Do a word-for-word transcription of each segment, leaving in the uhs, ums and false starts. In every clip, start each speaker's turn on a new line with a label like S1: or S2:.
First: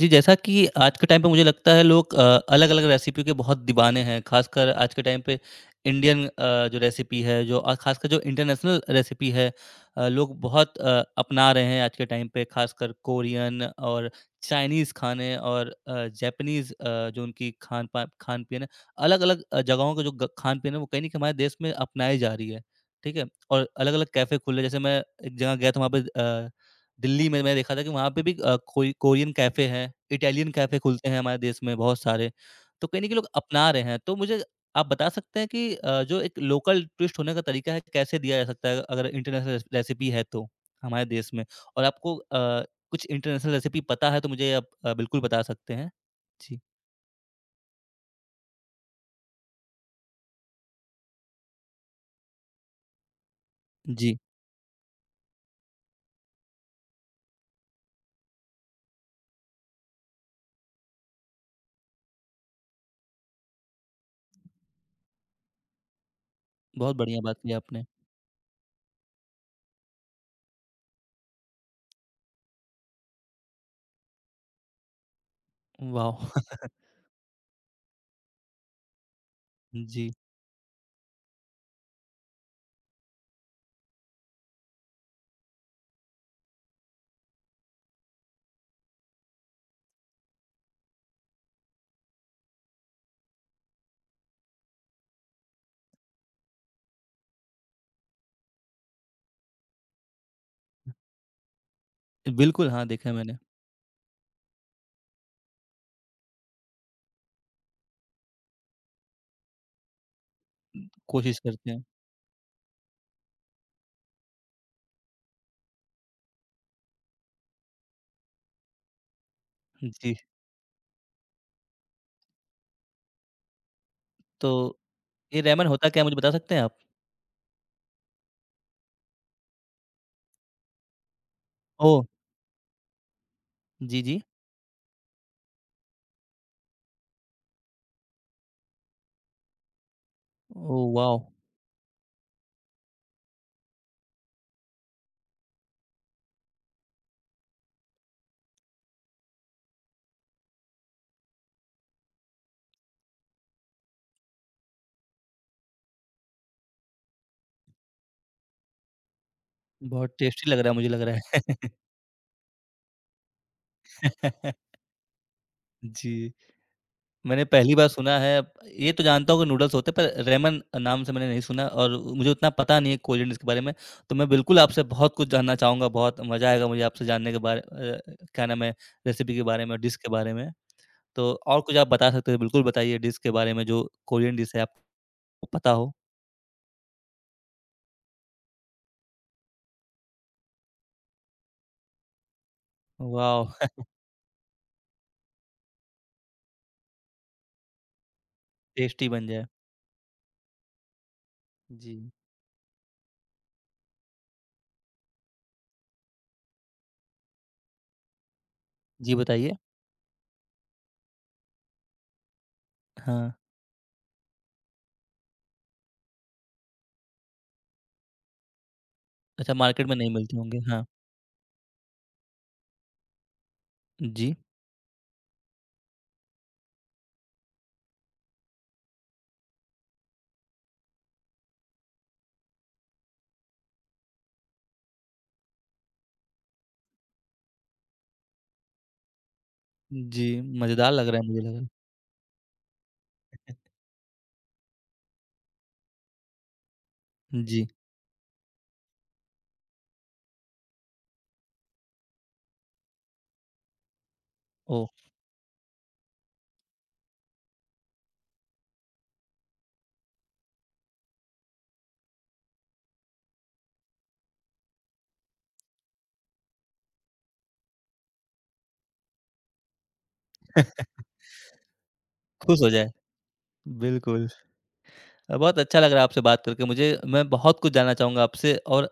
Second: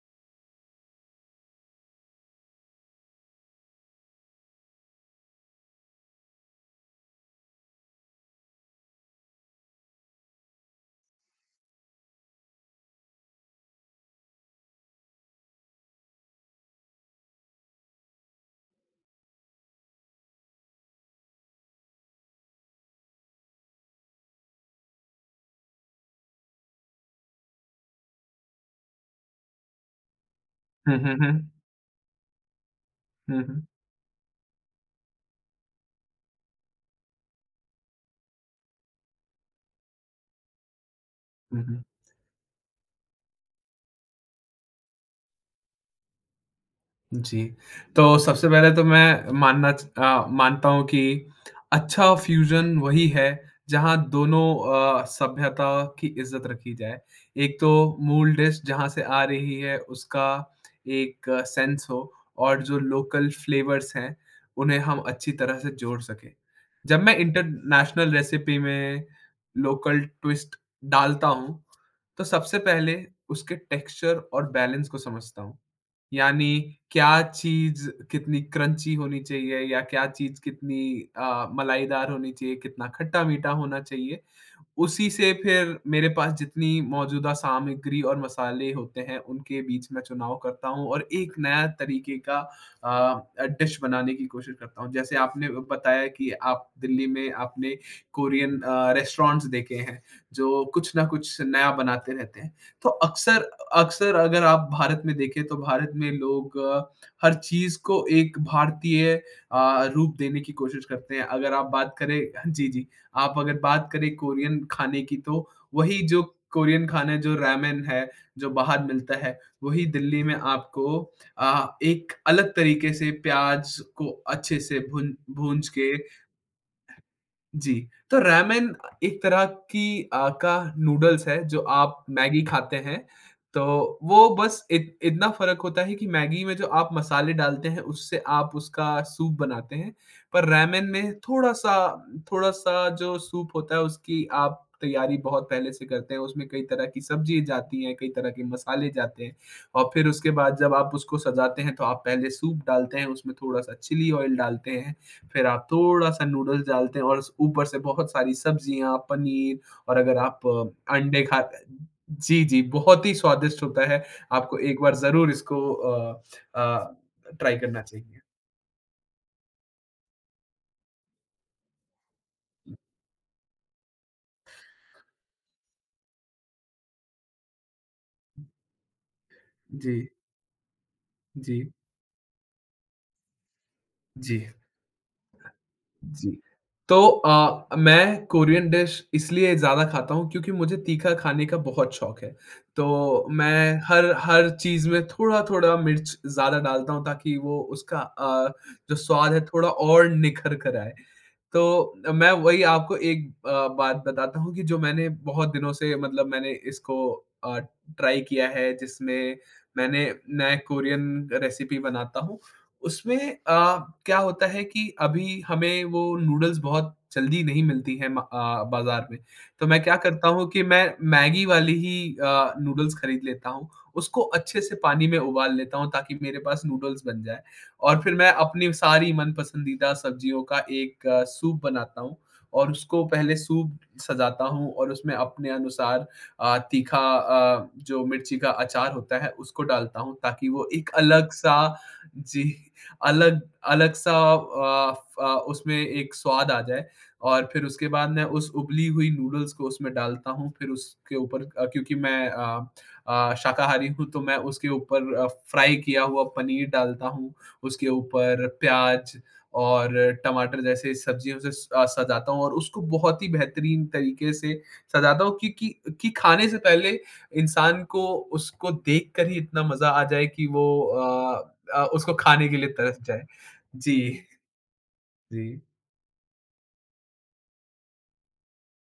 S1: जी, जैसा कि आज के टाइम पे मुझे लगता है लोग अ, अलग-अलग रेसिपी के बहुत दीवाने हैं। ख़ासकर आज के टाइम पे इंडियन अ, जो रेसिपी है जो अ, ख़ासकर जो इंटरनेशनल रेसिपी है अ, लोग बहुत अ, अपना रहे हैं आज के टाइम पे ख़ासकर कोरियन और चाइनीज़ खाने और अ, जापानीज़ अ, जो उनकी खान-पान खान-पीन है, अलग-अलग अ, जगहों का जो ग खान-पीन है वो कहीं न कहीं हमारे देश में अपनाई जा रही है। ठीक है? और अलग-अलग कैफ़े खुले जैसे मैं एक जगह गया था वहाँ पे अ दिल्ली में मैंने देखा था कि वहाँ पे भी अ, कोई कोरियन कैफ़े हैं, इटालियन कैफ़े
S2: हम्म
S1: खुलते हैं
S2: हम्म
S1: हमारे
S2: हम्म
S1: देश में बहुत सारे, तो कहीं न कहीं लोग
S2: हम्म हम्म
S1: अपना रहे हैं। तो मुझे आप बता सकते हैं कि अ, जो एक लोकल ट्विस्ट होने का तरीका है, कैसे दिया जा सकता है अगर इंटरनेशनल रेस रेसिपी है तो, हमारे देश में?
S2: हम्म,
S1: और आपको अ, कुछ इंटरनेशनल रेसिपी पता है तो मुझे आप अ, बिल्कुल बता सकते हैं। जी।
S2: जी। तो सबसे पहले तो मैं मानना च अ, मानता हूँ कि अच्छा फ्यूज़न वही है जहाँ
S1: जी,
S2: दोनों अ, सभ्यता की इज़्ज़त रखी जाए। एक तो मूल डिश जहाँ से आ रही है उसका एक सेंस हो और जो लोकल फ्लेवर्स हैं, उन्हें हम अच्छी तरह से जोड़ सकें।
S1: बहुत
S2: जब मैं
S1: बढ़िया बात की आपने।
S2: इंटरनेशनल रेसिपी में लोकल ट्विस्ट डालता हूँ, तो सबसे पहले उसके टेक्सचर और बैलेंस को समझता हूँ।
S1: वाह!
S2: यानी क्या चीज़ कितनी क्रंची होनी चाहिए या क्या
S1: जी,
S2: चीज़ कितनी अ, मलाईदार होनी चाहिए, कितना खट्टा-मीठा होना चाहिए। उसी से फिर मेरे पास जितनी मौजूदा सामग्री और मसाले होते हैं, उनके बीच मैं चुनाव करता हूँ और एक नया तरीके का अ, डिश बनाने की कोशिश करता हूँ। जैसे आपने बताया कि आप दिल्ली में आपने कोरियन अ, रेस्टोरेंट्स देखे हैं, जो कुछ ना कुछ नया बनाते रहते हैं।
S1: बिल्कुल हाँ,
S2: तो
S1: देखा है मैंने,
S2: अक्सर अक्सर अगर आप भारत में देखें तो भारत में लोग अ, हर चीज़ को एक भारतीय अ, रूप देने की कोशिश करते हैं।
S1: कोशिश
S2: अगर आप
S1: करते हैं।
S2: बात करें जी, जी। आप अगर बात करें कोरियन खाने की तो वही जो कोरियन खाना है, जो रामेन है, जो बाहर मिलता है, वही
S1: जी,
S2: दिल्ली में आपको अ, एक अलग तरीके से प्याज़ को अच्छे
S1: तो
S2: से भून
S1: ये रेमन
S2: भूँज
S1: होता
S2: के
S1: क्या है मुझे बता सकते हैं आप?
S2: जी, तो रामेन एक तरह की अ, का नूडल्स है जो
S1: ओह!
S2: आप मैगी खाते हैं, तो
S1: जी, जी।
S2: वो बस इत इतना फ़र्क होता है कि मैगी में जो आप मसाले डालते हैं उससे आप उसका सूप बनाते हैं, पर
S1: ओह
S2: रामेन में
S1: वाव!
S2: थोड़ा-सा थोड़ा-सा जो सूप होता है उसकी आप तैयारी बहुत पहले से करते हैं, उसमें कई तरह की सब्ज़ी जाती हैं, कई तरह के मसाले जाते हैं और फिर उसके बाद जब आप उसको सजाते हैं तो आप पहले सूप डालते हैं, उसमें थोड़ा-सा चिली ऑयल डालते हैं। फिर आप थोड़ा-सा नूडल्स डालते हैं और स ऊपर से बहुत सारी सब्जियाँ, पनीर और
S1: बहुत
S2: अगर आप
S1: टेस्टी लग रहा है मुझे
S2: अ,
S1: लग
S2: अंडे खा
S1: रहा
S2: जी, जी, बहुत ही स्वादिष्ट होता है।
S1: है।
S2: आपको एक बार ज़रूर इसको अ
S1: जी,
S2: अ,
S1: मैंने
S2: ट्राई
S1: पहली
S2: करना
S1: बार सुना
S2: चाहिए।
S1: है ये तो जानता हूँ कि नूडल्स होते हैं पर रेमन नाम से मैंने नहीं सुना और मुझे उतना पता नहीं है कोरियन डिश के बारे में। तो मैं बिल्कुल आपसे बहुत कुछ जानना चाहूँगा, बहुत मज़ा आएगा मुझे आपसे जानने के बारे अ, क्या नाम है रेसिपी के बारे में और डिश
S2: जी,
S1: के बारे में। तो
S2: जी,
S1: और कुछ आप बता सकते हो बिल्कुल बताइए डिश के बारे में जो कोरियन
S2: जी।
S1: डिश है आपको पता हो।
S2: जी। तो अ, मैं कोरियन डिश इसलिए ज़्यादा खाता हूँ क्योंकि मुझे तीखा खाने का बहुत शौक है। तो
S1: वाव!
S2: मैं हर हर चीज़ में थोड़ा-थोड़ा मिर्च ज़्यादा डालता हूँ ताकि वो उसका अ, जो
S1: टेस्टी बन
S2: स्वाद है
S1: जाए।
S2: थोड़ा और निखर कर आए।
S1: जी,
S2: तो मैं वही आपको एक अ, बात बताता हूँ कि जो मैंने बहुत दिनों से मतलब मैंने इसको अ, ट्राई किया है
S1: जी
S2: जिसमें
S1: बताइए?
S2: मैंने मैं कोरियन रेसिपी बनाता हूँ। उसमें
S1: हाँ,
S2: अ, क्या होता है कि अभी हमें वो नूडल्स बहुत जल्दी नहीं मिलती हैं म अ, बाज़ार में,
S1: अच्छा
S2: तो मैं
S1: मार्केट में
S2: क्या
S1: नहीं
S2: करता
S1: मिलते
S2: हूँ
S1: होंगे।
S2: कि
S1: हाँ,
S2: मैं मैगी वाली ही अ, नूडल्स खरीद लेता हूँ। उसको
S1: जी।
S2: अच्छे से पानी में उबाल लेता हूँ ताकि मेरे पास नूडल्स बन जाए और फिर मैं अपनी सारी मन-पसंदीदा सब्जियों का एक आ, सूप बनाता हूँ और उसको पहले सूप सजाता हूँ और उसमें अपने अनुसार अ, तीखा अ, जो मिर्ची का अचार होता है उसको डालता हूँ
S1: जी,
S2: ताकि वो एक
S1: मज़ेदार लग रहा है मुझे
S2: अलग-सा
S1: लगा।
S2: जी। अलग अलग-सा अ, फ अ, उसमें एक स्वाद आ जाए और फिर
S1: जी,
S2: उसके बाद मैं उस उबली हुई नूडल्स को उसमें डालता हूँ। फिर उसके ऊपर अ, क्योंकि मैं अ अ, शाकाहारी हूँ तो मैं उसके
S1: ओह!
S2: ऊपर अ, फ्राई किया हुआ पनीर डालता हूँ। उसके ऊपर प्याज़ और टमाटर जैसे सब्जियों से स अ, सजाता हूँ और उसको बहुत ही बेहतरीन तरीके से सजाता हूँ क्योंकि कि खाने से पहले इंसान को उसको देखकर ही इतना मज़ा आ जाए कि वो अ, अ, उसको खाने के
S1: खुश
S2: लिए
S1: हो जाए,
S2: तरस जाए। जी,
S1: बिल्कुल। अ, बहुत
S2: जी,
S1: अच्छा लग रहा है आपसे बात करके मुझे। मैं बहुत कुछ जानना चाहूँगा आपसे और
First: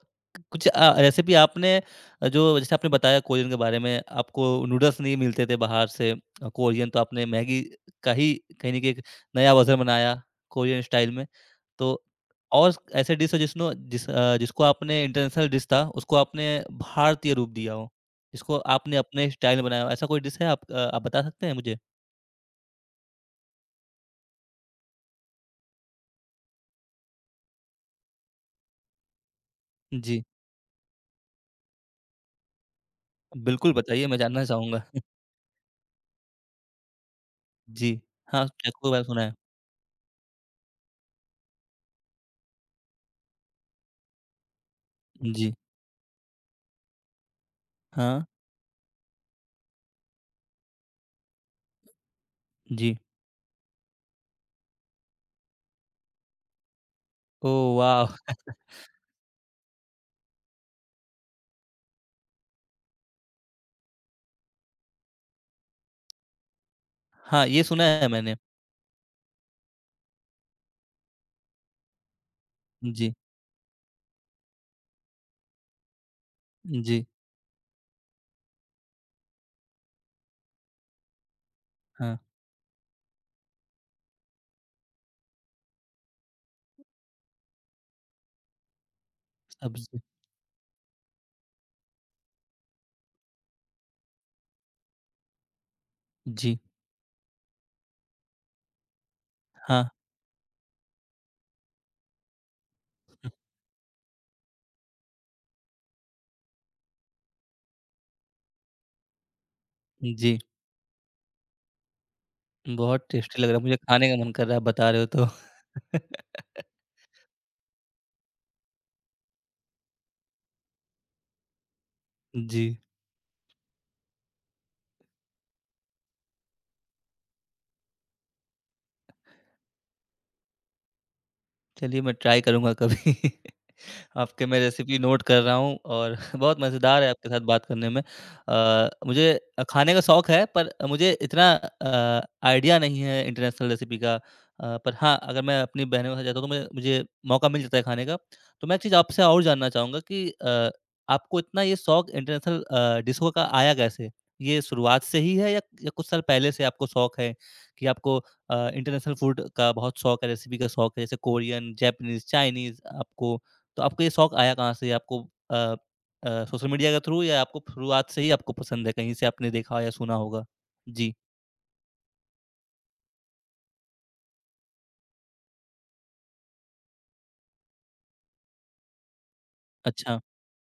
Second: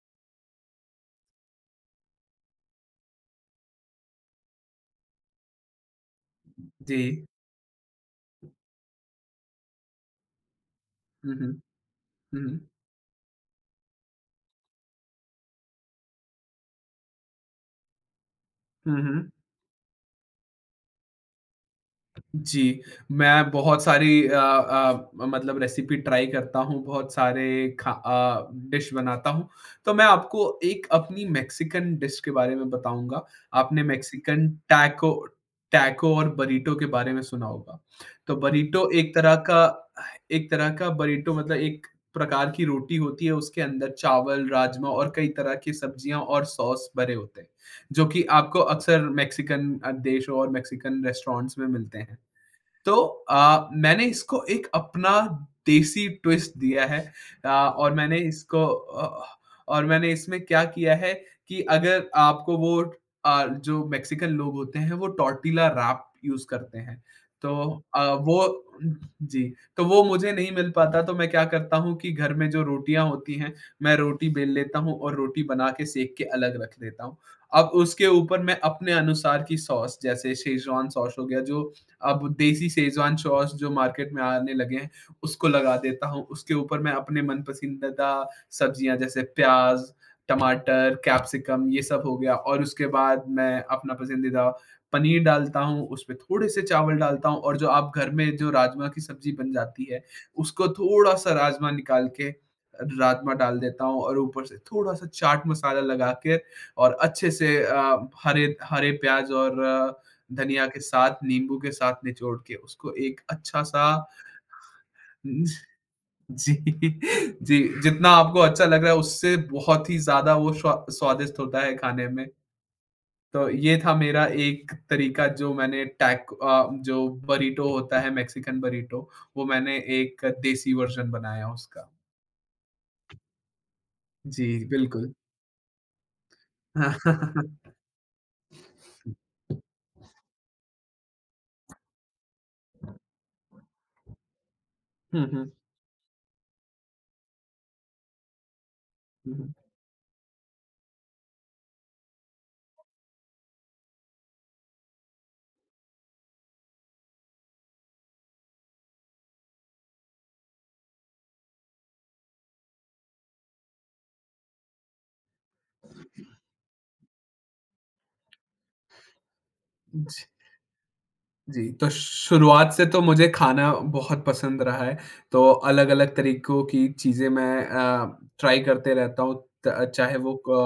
S1: कुछ अ, रेसिपी आपने अ, जो जैसे आपने बताया कोरियन के बारे में, आपको नूडल्स नहीं मिलते थे बाहर से। अ, कोरियन तो
S2: जी।
S1: आपने मैगी का ही कहीं न कहीं एक नया वर्ज़न बनाया कोरियन स्टाइल में।
S2: हुँ, हुँ।
S1: तो
S2: हुँ, हुँ।
S1: और ऐसे डिश हो जिसनो जिस अ, जिसको आपने इंटरनेशनल डिश था, उसको आपने भारतीय रूप दिया हो, जिसको आपने
S2: हुँ,
S1: अपने
S2: हुँ।
S1: स्टाइल में बनाया हो। ऐसा कोई डिश है आप अ, आप बता सकते हैं मुझे?
S2: जी, मैं बहुत सारी अ अ, मतलब रेसिपी ट्राई करता हूँ, बहुत सारे खा अ, डिश बनाता हूँ। तो मैं
S1: जी,
S2: आपको एक अपनी मेक्सिकन डिश के बारे में बताऊँगा।
S1: बिल्कुल
S2: आपने
S1: बताइए मैं जानना
S2: मेक्सिकन
S1: चाहूँगा।
S2: टैको टैको और बरीटो के बारे में सुना होगा।
S1: जी,
S2: तो
S1: हाँ, चक्कू
S2: बरीटो
S1: के बारे में
S2: एक
S1: सुना है।
S2: तरह का एक तरह का बरीटो मतलब एक प्रकार की रोटी होती है, उसके अंदर चावल, राजमा और कई
S1: जी।
S2: तरह की सब्जियाँ और सॉस भरे होते हैं, जो
S1: हाँ,
S2: कि आपको अक्सर मेक्सिकन अ, देशों और मेक्सिकन रेस्टोरेंट्स में मिलते हैं।
S1: जी।
S2: तो अ, मैंने इसको एक अपना देसी ट्विस्ट दिया है अ,
S1: ओह
S2: और मैंने
S1: वाह!
S2: इसको अ, और मैंने इसमें क्या किया है कि अगर आपको वो अ, जो मेक्सिकन लोग होते हैं वो टॉर्टिला रैप यूज़ करते हैं।
S1: हाँ,
S2: तो
S1: ये सुना
S2: अ,
S1: है मैंने।
S2: वो जी, तो वो मुझे नहीं मिल पाता तो मैं क्या करता हूँ कि घर में जो रोटियाँ
S1: जी,
S2: होती हैं, मैं रोटी बेल लेता हूँ और रोटी बना के सेक के अलग रख लेता
S1: जी,
S2: हूँ। अब उसके ऊपर मैं अपने अनुसार की सॉस जैसे शेज़वान सॉस हो गया जो
S1: हाँ,
S2: अब देसी शेज़वान सॉस जो मार्केट में आने लगे हैं, उसको लगा देता हूँ। उसके ऊपर मैं अपने मन पसंदीदा सब्जियाँ जैसे प्याज़,
S1: सब्ज़ी
S2: टमाटर, कैप्सिकम ये सब हो गया और उसके बाद मैं अपना पसंदीदा पनीर डालता हूँ, उसमें थोड़े
S1: जी,
S2: से चावल डालता हूँ और जो आप घर में जो राजमा की सब्जी बन
S1: हाँ,
S2: जाती है, उसको थोड़ा-सा राजमा निकाल के राजमा डाल देता हूँ और ऊपर से थोड़ा-सा चाट मसाला लगा के और अच्छे से अ, हरे हरे प्याज़ और
S1: जी।
S2: धनिया के साथ, नींबू के साथ निचोड़ के उसको
S1: बहुत
S2: एक
S1: टेस्टी लग रहा है, मुझे
S2: अच्छा-सा
S1: खाने का मन कर रहा है, आप बता रहे हो तो।
S2: जी, जी, जितना आपको अच्छा लग रहा है उससे बहुत ही ज़्यादा वो स्वा स्वादिष्ट होता है खाने में।
S1: जी,
S2: तो ये था मेरा एक तरीका जो मैंने टैक अ, जो बर्रिटो होता है मेक्सिकन बर्रिटो, वो मैंने एक देसी वर्ज़न बनाया उसका।
S1: चलिए मैं ट्राई करूँगा कभी। आपके
S2: जी,
S1: मैं रेसिपी
S2: बिल्कुल।
S1: नोट कर रहा हूँ और बहुत मज़ेदार है आपके साथ बात करने में। अ, मुझे अ, खाने का शौक है पर मुझे इतना अ, आइडिया नहीं है इंटरनेशनल रेसिपी का। अ, पर हाँ,
S2: हुँ,
S1: अगर
S2: हुँ।
S1: मैं अपनी बहनों के साथ जाता हूँ तो मैं मुझे मौका मिल जाता है खाने का। तो मैं एक चीज़ आपसे और
S2: हुँ,
S1: जानना चाहूँगा कि अ, आपको इतना ये शौक इंटरनेशनल अ, डिशों का आया कैसे? ये शुरुआत से ही है या या कुछ साल पहले से आपको शौक है कि आपको अ, इंटरनेशनल फूड का बहुत शौक है, रेसिपी का शौक है जैसे कोरियन, जापानीज़, चाइनीज़ आपको तो आपको ये शौक आया कहाँ से? आपको अ अ, सोशल मीडिया के थ्रू या आपको शुरुआत से ही आपको पसंद है, कहीं से आपने देखा या
S2: हुँ।
S1: सुना होगा? जी,
S2: जी, तो शुरुआत से तो मुझे खाना बहुत पसंद रहा है, तो अलग-अलग तरीकों की चीज़ें मैं अ, ट्राई करते रहता हूँ। त चाहे
S1: अच्छा।
S2: वो क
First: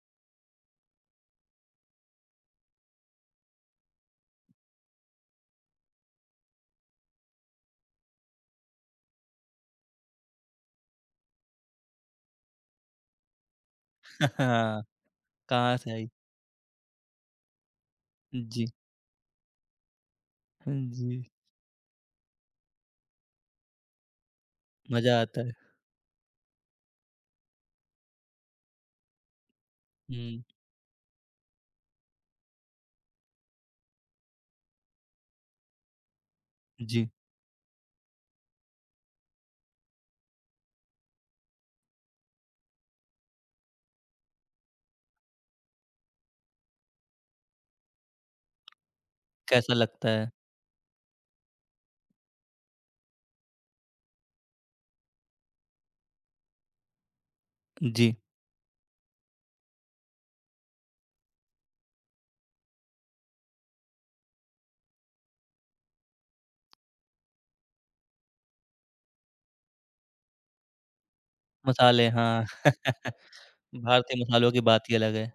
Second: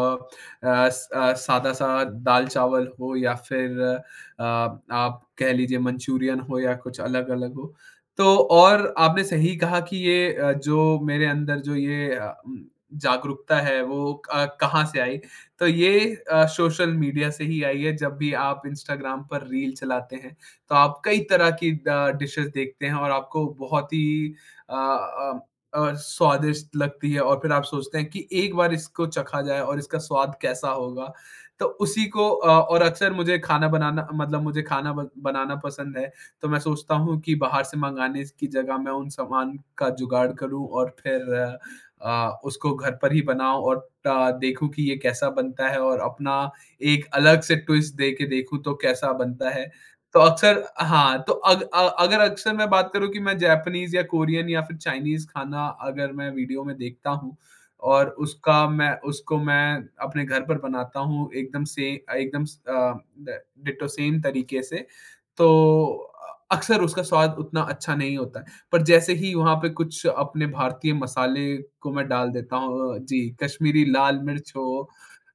S2: अ, स अ, सादा-सा दाल-चावल हो या फिर अ, आप कह लीजिए मंचूरियन हो या कुछ अलग-अलग हो। तो और आपने सही कहा कि ये अ, जो मेरे अंदर जो ये अ, उम, जागरूकता है वो अ,
S1: हाँ,
S2: कहाँ से आई? तो
S1: कहाँ से
S2: ये
S1: आई?
S2: अ, सोशल मीडिया से ही आई है, जब भी आप
S1: जी,
S2: इंस्टाग्राम पर रील चलाते हैं, तो आप कई
S1: जी,
S2: तरह की ड डिशेज़ देखते हैं और आपको बहुत ही अ
S1: मज़ा
S2: अ
S1: आता है।
S2: अ, स्वादिष्ट लगती है और फिर आप सोचते हैं कि एक बार इसको चखा जाए और इसका स्वाद
S1: हुँ,
S2: कैसा होगा। तो उसी को अ, और अक्सर मुझे खाना बनाना मतलब मुझे खाना ब बनाना पसंद है, तो मैं सोचता
S1: जी,
S2: हूँ कि बाहर से मँगाने की जगह मैं उन सामान का जुगाड़ करूँ और फिर अ, अ, उसको घर पर ही बनाऊँ और टा देखूँ कि ये कैसा बनता है और अपना एक अलग से ट्विस्ट दे के देखूँ तो कैसा बनता है।
S1: कैसा लगता
S2: तो
S1: है?
S2: अक्सर हाँ, तो अग अ अगर अक्सर मैं बात करूँ कि मैं जैपनीज़ या कोरियन या फिर चाइनीज़ खाना अगर मैं वीडियो में देखता हूँ और
S1: जी,
S2: उसका मैं उसको मैं अपने घर पर बनाता हूँ एकदम से एकदम स अ, ड डिट्टो सेम तरीके से, तो अ, अक्सर उसका स्वाद उतना अच्छा नहीं होता है। पर जैसे ही वहाँ पे कुछ अपने भारतीय मसाले को मैं
S1: मसाले
S2: डाल
S1: हाँ,
S2: देता हूँ जी, कश्मीरी लाल
S1: भारतीय मसालों
S2: मिर्च
S1: की
S2: हो
S1: बात ही अलग है।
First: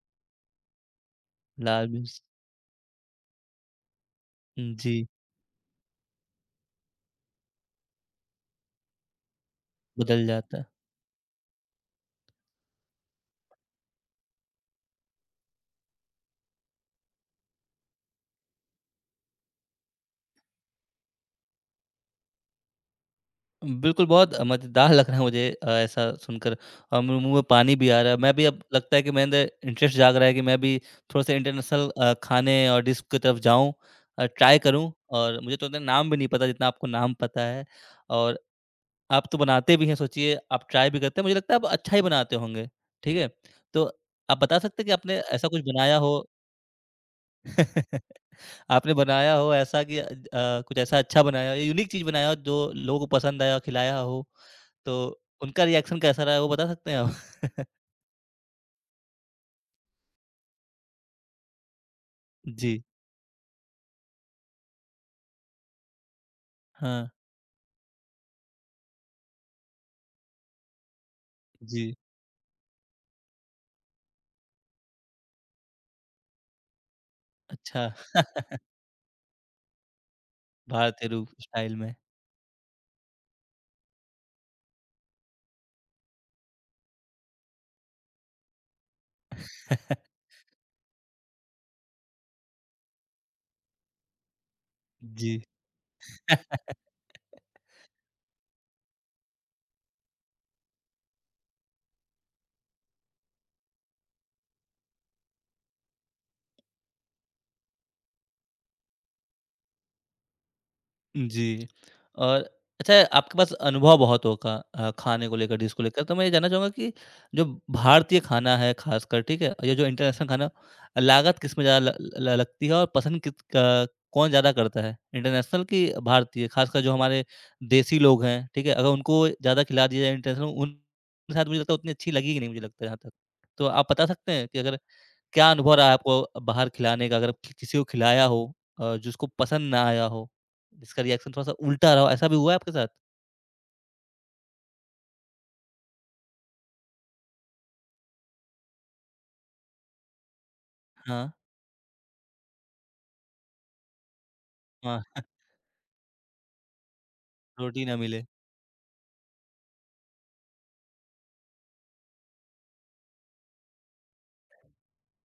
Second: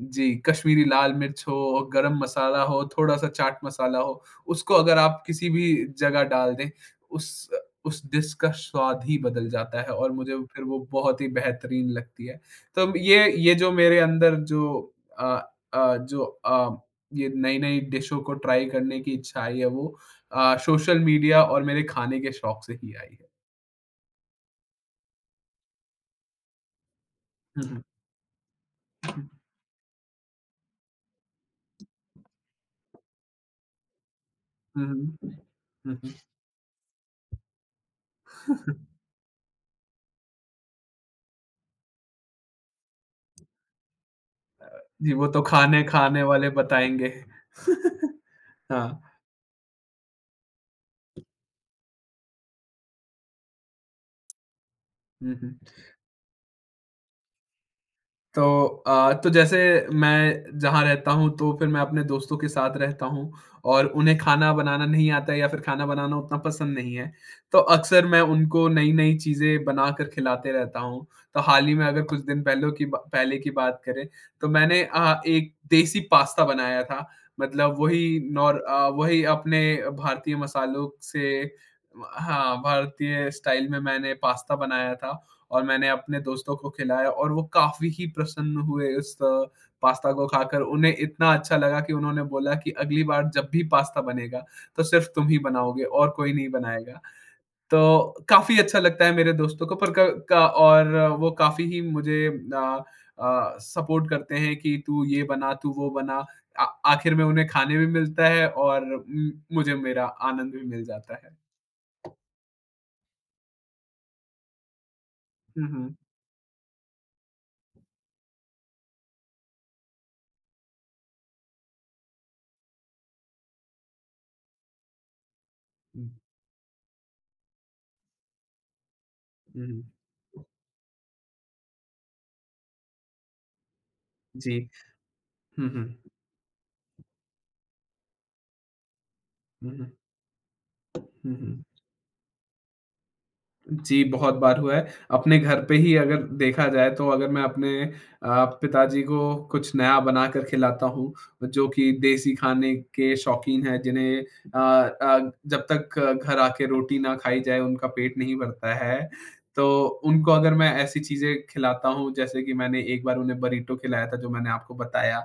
S2: जी, कश्मीरी लाल मिर्च हो
S1: लाल
S2: और गरम
S1: मिर्च
S2: मसाला हो, थोड़ा-सा चाट मसाला हो, उसको अगर
S1: जी,
S2: आप किसी भी जगह डाल दें, उस उस डिश का स्वाद ही बदल जाता है और
S1: बदल
S2: मुझे
S1: जाता है।
S2: फिर वो बहुत ही बेहतरीन लगती है। तो ये ये जो मेरे अंदर जो अ अ, जो अ, ये नई-नई डिशों को ट्राई करने की इच्छा आई है वो अ, सोशल मीडिया और मेरे खाने के शौक से ही आई है।
S1: बिल्कुल, बहुत मज़ेदार लग रहा है मुझे अ, ऐसा सुनकर और मेरे मुँह में
S2: हुँ,
S1: पानी
S2: हुँ।
S1: भी आ रहा है। मैं भी अब लगता है कि मेरे अंदर इंटरेस्ट जाग रहा है कि मैं भी थोड़ा-सा इंटरनेशनल अ, खाने और डिश की तरफ जाऊँ अ, ट्राई
S2: हुँ,
S1: करूँ
S2: हुँ।
S1: और मुझे तो उतना
S2: हुँ,
S1: नाम
S2: हुँ।
S1: भी नहीं पता जितना आपको नाम पता है और आप तो बनाते भी हैं, सोचिए आप ट्राई भी करते हैं। मुझे लगता है आप अच्छा ही बनाते होंगे, ठीक है? तो आप बता सकते हैं कि
S2: जी,
S1: आपने
S2: वो तो
S1: ऐसा कुछ बनाया हो
S2: खाने-खाने वाले बताएँगे।
S1: आपने
S2: हाँ।
S1: बनाया हो ऐसा कि अ, कुछ ऐसा अच्छा बनाया हो या यूनिक चीज़ बनाया हो जो लोगों को पसंद आया, खिलाया हो? तो
S2: हुँ, हुँ।
S1: उनका रिएक्शन कैसा रहा है वो बता सकते हैं आप?
S2: तो अ, तो जैसे मैं जहाँ रहता हूँ तो फिर मैं अपने दोस्तों के साथ
S1: जी,
S2: रहता हूँ और उन्हें खाना बनाना नहीं आता है या फिर खाना बनाना उतना पसंद नहीं
S1: हाँ,
S2: है। तो अक्सर मैं उनको नई-नई चीज़ें बनाकर खिलाते रहता हूँ। तो हाल ही में
S1: जी।
S2: अगर कुछ दिन पहले की बा पहले की बात करें तो मैंने अ, एक देसी पास्ता बनाया था। मतलब
S1: अच्छा,
S2: वही नॉर अ, वही अपने भारतीय मसालों
S1: भारतीय
S2: से
S1: रूप स्टाइल में।
S2: हाँ, भारतीय स्टाइल में मैंने पास्ता बनाया था और मैंने अपने दोस्तों को खिलाया और वो काफ़ी ही प्रसन्न हुए उस अ, पास्ता को खाकर। उन्हें इतना अच्छा लगा कि उन्होंने बोला कि अगली बार जब भी पास्ता बनेगा, तो सिर्फ़ तुम
S1: जी।
S2: ही बनाओगे और कोई नहीं बनाएगा। तो काफ़ी अच्छा लगता है मेरे दोस्तों को पर क का और वो काफ़ी ही मुझे अ अ, सपोर्ट करते हैं कि तू ये बना, तू वो बना। आ आखिर में उन्हें खाने भी मिलता है और उम, मुझे मेरा आनंद भी मिल जाता है।
S1: जी। और अच्छा आपके पास अनुभव बहुत होगा अ, खाने को लेकर,
S2: हुँ,
S1: डिश को
S2: हुँ।
S1: लेकर, तो मैं ये जानना चाहूँगा कि जो भारतीय खाना है ख़ासकर, ठीक है? और ये जो इंटरनेशनल खाना, लागत किस में ज़्यादा ल ल लगती है और पसंद किस क कौन ज़्यादा करता है? इंटरनेशनल कि
S2: हुँ,
S1: भारतीय? ख़ासकर जो हमारे देसी लोग हैं, ठीक है? अगर उनको ज़्यादा
S2: हुँ, हुँ।
S1: खिला दिया जाए इंटरनेशनल, उन उनके साथ मुझे लगता है उतनी अच्छी लगेगी नहीं, मुझे लगता है यहाँ तक। तो आप बता सकते हैं कि
S2: जी।
S1: अगर क्या
S2: हुँ,
S1: अनुभव रहा
S2: हुँ।
S1: है आपको बाहर खिलाने का? अगर कि किसी को खिलाया हो अ, जिसको पसंद
S2: हुँ,
S1: ना
S2: हुँ।
S1: आया हो, जिसका रिएक्शन
S2: हुँ,
S1: थोड़ा-सा
S2: हुँ।
S1: उल्टा रहा हो, ऐसा भी हुआ है आपके साथ?
S2: जी, बहुत बार हुआ है। अपने घर पे ही अगर देखा जाए तो अगर मैं अपने अ, पिताजी को कुछ नया बनाकर खिलाता हूँ,
S1: हाँ,
S2: जो कि देसी खाने के शौकीन हैं जिन्हें अ
S1: हाँ,
S2: अ, जब तक घर आके रोटी ना खाई जाए
S1: रोटी
S2: उनका
S1: ना
S2: पेट
S1: मिले।
S2: नहीं भरता है। तो उनको अगर मैं ऐसी चीज़ें खिलाता हूँ जैसे कि मैंने एक बार उन्हें बरीटो खिलाया था जो मैंने आपको बताया,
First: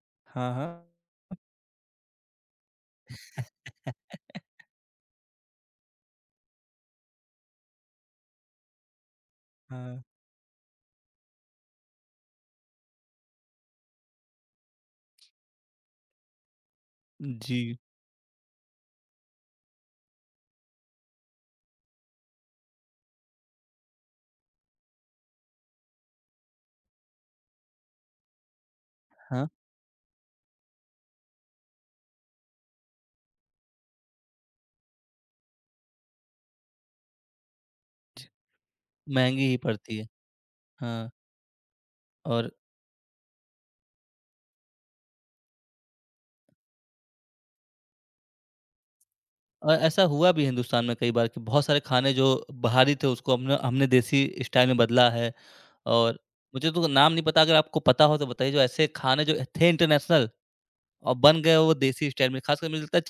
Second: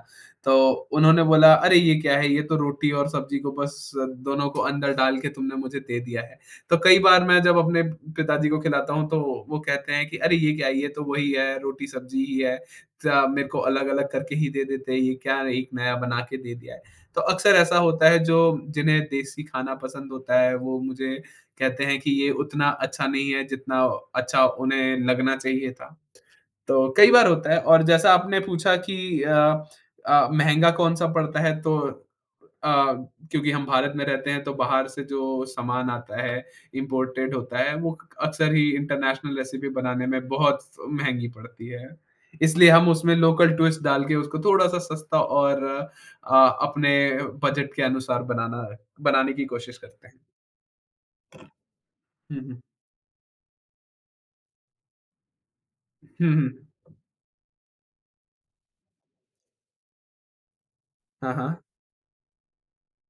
S2: तो
S1: हाँ, हाँ।
S2: उन्होंने बोला, "अरे! ये क्या है? ये तो रोटी और सब्ज़ी को बस दोनों को अंदर डाल के तुमने मुझे दे दिया है।" तो कई बार मैं जब अपने पिताजी को खिलाता हूँ, तो वो कहते
S1: हाँ।
S2: हैं कि अरे! ये क्या है? ये तो वही है, रोटी-सब्ज़ी ही है। चा मेरे को अलग-अलग करके ही दे देते हैं, ये क्या एक नया बना के दे दिया है। तो अक्सर ऐसा
S1: जी,
S2: होता है जो जिन्हें देसी खाना पसंद होता है, वो मुझे कहते हैं कि ये उतना अच्छा नहीं है, जितना अच्छा उन्हें लगना चाहिए था। तो कई बार होता है और जैसा आपने पूछा कि अ
S1: हाँ।
S2: अ, महँगा कौन-सा पड़ता है तो अ, क्योंकि हम भारत में रहते हैं तो बाहर से जो सामान आता है, इम्पोर्टेड होता है वो
S1: जी।
S2: अक्सर ही इंटरनेशनल
S1: महँगी ही
S2: रेसिपी
S1: पड़ती है।
S2: बनाने में बहुत
S1: हाँ,
S2: महँगी पड़ती है।
S1: और
S2: इसलिए हम उसमें लोकल ट्विस्ट डाल के उसको थोड़ा-सा सस्ता और अ, अपने बजट के अनुसार बनाना बनाने की
S1: अ,
S2: कोशिश
S1: ऐसा
S2: करते हैं।
S1: हुआ भी हिंदुस्तान में कई बार कि बहुत सारे खाने जो
S2: हुँ, हुँ।
S1: बाहरी थे उसको हमने हमने देसी स्टाइल में बदला है और
S2: हुँ, हुँ।
S1: मुझे तो नाम नहीं पता अगर आपको पता हो तो बताइए जो ऐसे खाने जो थे इंटरनेशनल और
S2: हाँ,
S1: बन गए
S2: हाँ।
S1: वो देसी स्टाइल में, खासकर मुझे लगता है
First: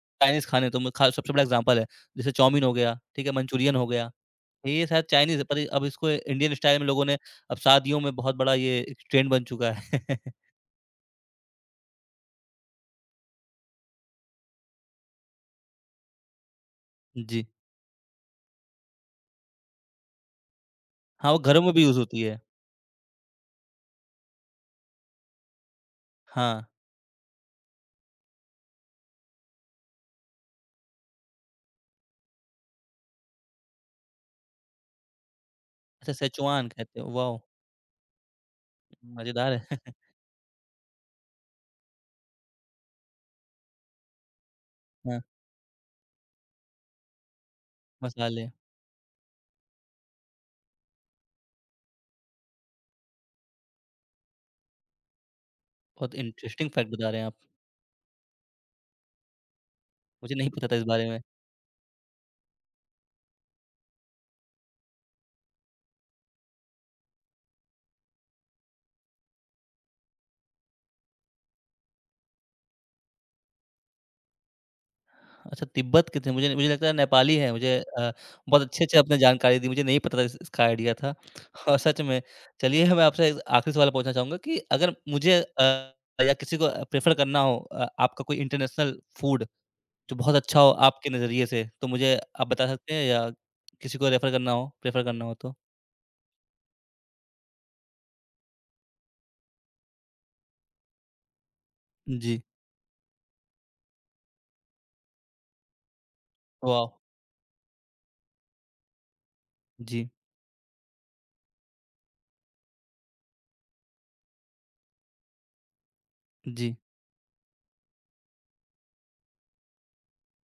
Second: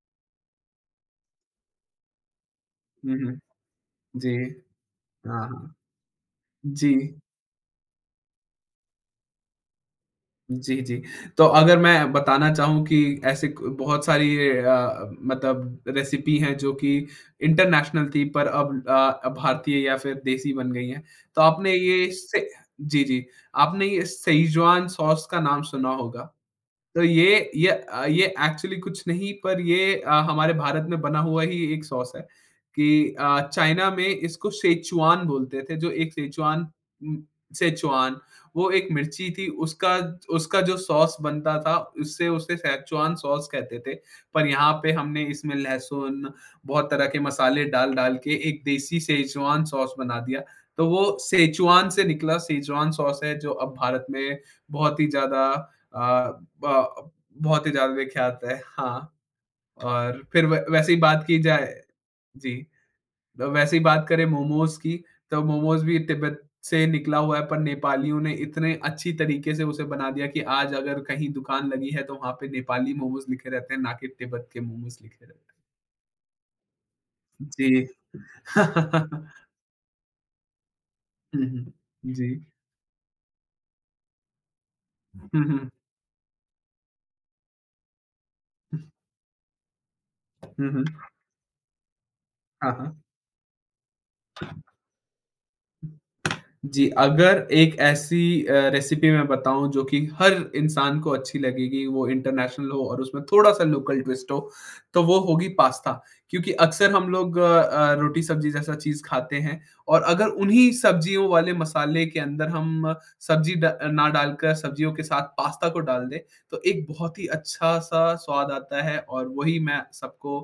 S1: चाइनीज़ खाने तो मैं खा सबसे बड़ा एग्ज़ाम्पल है। जैसे चाउमीन हो गया,
S2: हुँ,
S1: ठीक है,
S2: हुँ।
S1: मंचूरियन हो गया,
S2: जी।
S1: ये शायद चाइनीज़
S2: हाँ,
S1: है, पर ये
S2: हाँ।
S1: अब इसको इंडियन स्टाइल में
S2: जी।
S1: लोगों ने अब शादियों में बहुत बड़ा ये एक ट्रेंड बन चुका है।
S2: जी, जी। तो अगर मैं बताना चाहूँ कि ऐसे क बहुत सारी अ, मतलब रेसिपी हैं जो कि
S1: जी।
S2: इंटरनेशनल थी पर अब अ, भारतीय या फिर देसी बन गई हैं।
S1: हाँ, वो
S2: तो
S1: घरों में
S2: आपने
S1: भी यूज़
S2: ये
S1: होती है।
S2: से जी, जी। आपने ये शेज़वान सॉस का नाम सुना होगा।
S1: हाँ,
S2: तो ये ये अ, ये एक्चुअली कुछ नहीं पर ये अ, हमारे भारत में बना हुआ ही एक सॉस है कि अ, चाइना में इसको सेचुआन बोलते थे जो
S1: अच्छा
S2: एक सेचुआन
S1: सेचुआन कहते हो,
S2: उम,
S1: वाओ!
S2: सेचुआन वो एक मिर्ची थी
S1: मज़ेदार है।
S2: उसका उसका जो सॉस बनता था उससे उसे सेचुआन सॉस कहते थे। पर यहाँ पे
S1: हाँ,
S2: हमने इसमें लहसुन, बहुत तरह के मसाले डाल-डाल के
S1: मसाले,
S2: एक देसी सेचुआन सॉस बना दिया। तो वो सेचुआन से निकला सेचुआन सॉस है जो अब भारत में बहुत ही ज़्यादा
S1: बहुत
S2: अ,
S1: इंटरेस्टिंग फैक्ट बता
S2: ब
S1: रहे हैं आप।
S2: बहुत ही ज़्यादा देखिए आता है, हाँ। और
S1: मुझे
S2: फिर
S1: नहीं
S2: वै
S1: पता था इस
S2: वैसे ही
S1: बारे में।
S2: बात की जाए जी, तो वैसे ही बात करें मोमोज़ की, तो मोमोज़ भी तिब्बत से निकला हुआ है, पर नेपालियों ने इतने अच्छी तरीके से उसे बना दिया कि आज अगर कहीं दुकान लगी है, तो वहाँ पे नेपाली मोमोज़ लिखे रहते हैं, ना कि तिब्बत के मोमोज़ लिखे रहते
S1: अच्छा, तिब्बत के थे। मुझे मुझे लगता है नेपाली
S2: हैं।
S1: हैं। मुझे
S2: जी।
S1: अ, बहुत अच्छे-अच्छे आपने जानकारी दी, मुझे नहीं पता था इस इसका आइडिया था।
S2: हुँ,
S1: और सच
S2: हुँ।
S1: में
S2: जी।
S1: चलिए मैं आपसे एक आखिरी सवाल पूछना चाहूँगा कि अगर मुझे
S2: हुँ, हुँ।
S1: अ, या किसी को प्रेफ़र करना हो अ, आपका कोई इंटरनेशनल फूड जो बहुत अच्छा हो
S2: हुँ, हुँ।
S1: आपके नज़रिए से, तो मुझे आप बता
S2: हाँ,
S1: सकते
S2: हाँ।
S1: हैं या किसी को रेफ़र करना हो प्रेफ़र करना हो तो?
S2: जी, अगर एक ऐसी अ, रेसिपी मैं बताऊँ जो कि हर इंसान को अच्छी लगेगी, वो
S1: जी।
S2: इंटरनेशनल हो और उसमें थोड़ा-सा लोकल ट्विस्ट हो, तो वो होगी पास्ता। क्योंकि अक्सर
S1: वाह!
S2: हम लोग अ अ, रोटी-सब्ज़ी जैसा चीज़ खाते हैं और
S1: जी,
S2: अगर उन्हीं सब्ज़ियों वाले मसाले के अंदर हम सब्ज़ी ड ना डालकर सब्ज़ियों के साथ पास्ता को डाल दें, तो
S1: जी।
S2: एक बहुत ही अच्छा-सा स्वाद आता है और वही मैं सबको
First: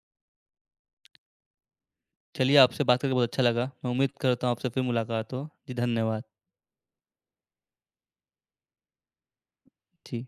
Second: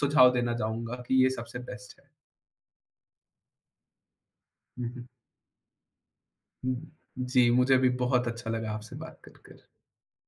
S2: सुझाव देना चाहूँगा कि ये सबसे बेस्ट है।
S1: चलिए आपसे बात करके बहुत अच्छा लगा। मैं उम्मीद करता हूँ आपसे फिर
S2: हुँ, हुँ।
S1: मुलाकात हो। जी, धन्यवाद।
S2: हुँ। जी, मुझे भी बहुत अच्छा लगा आपसे बात कर, कर।
S1: जी।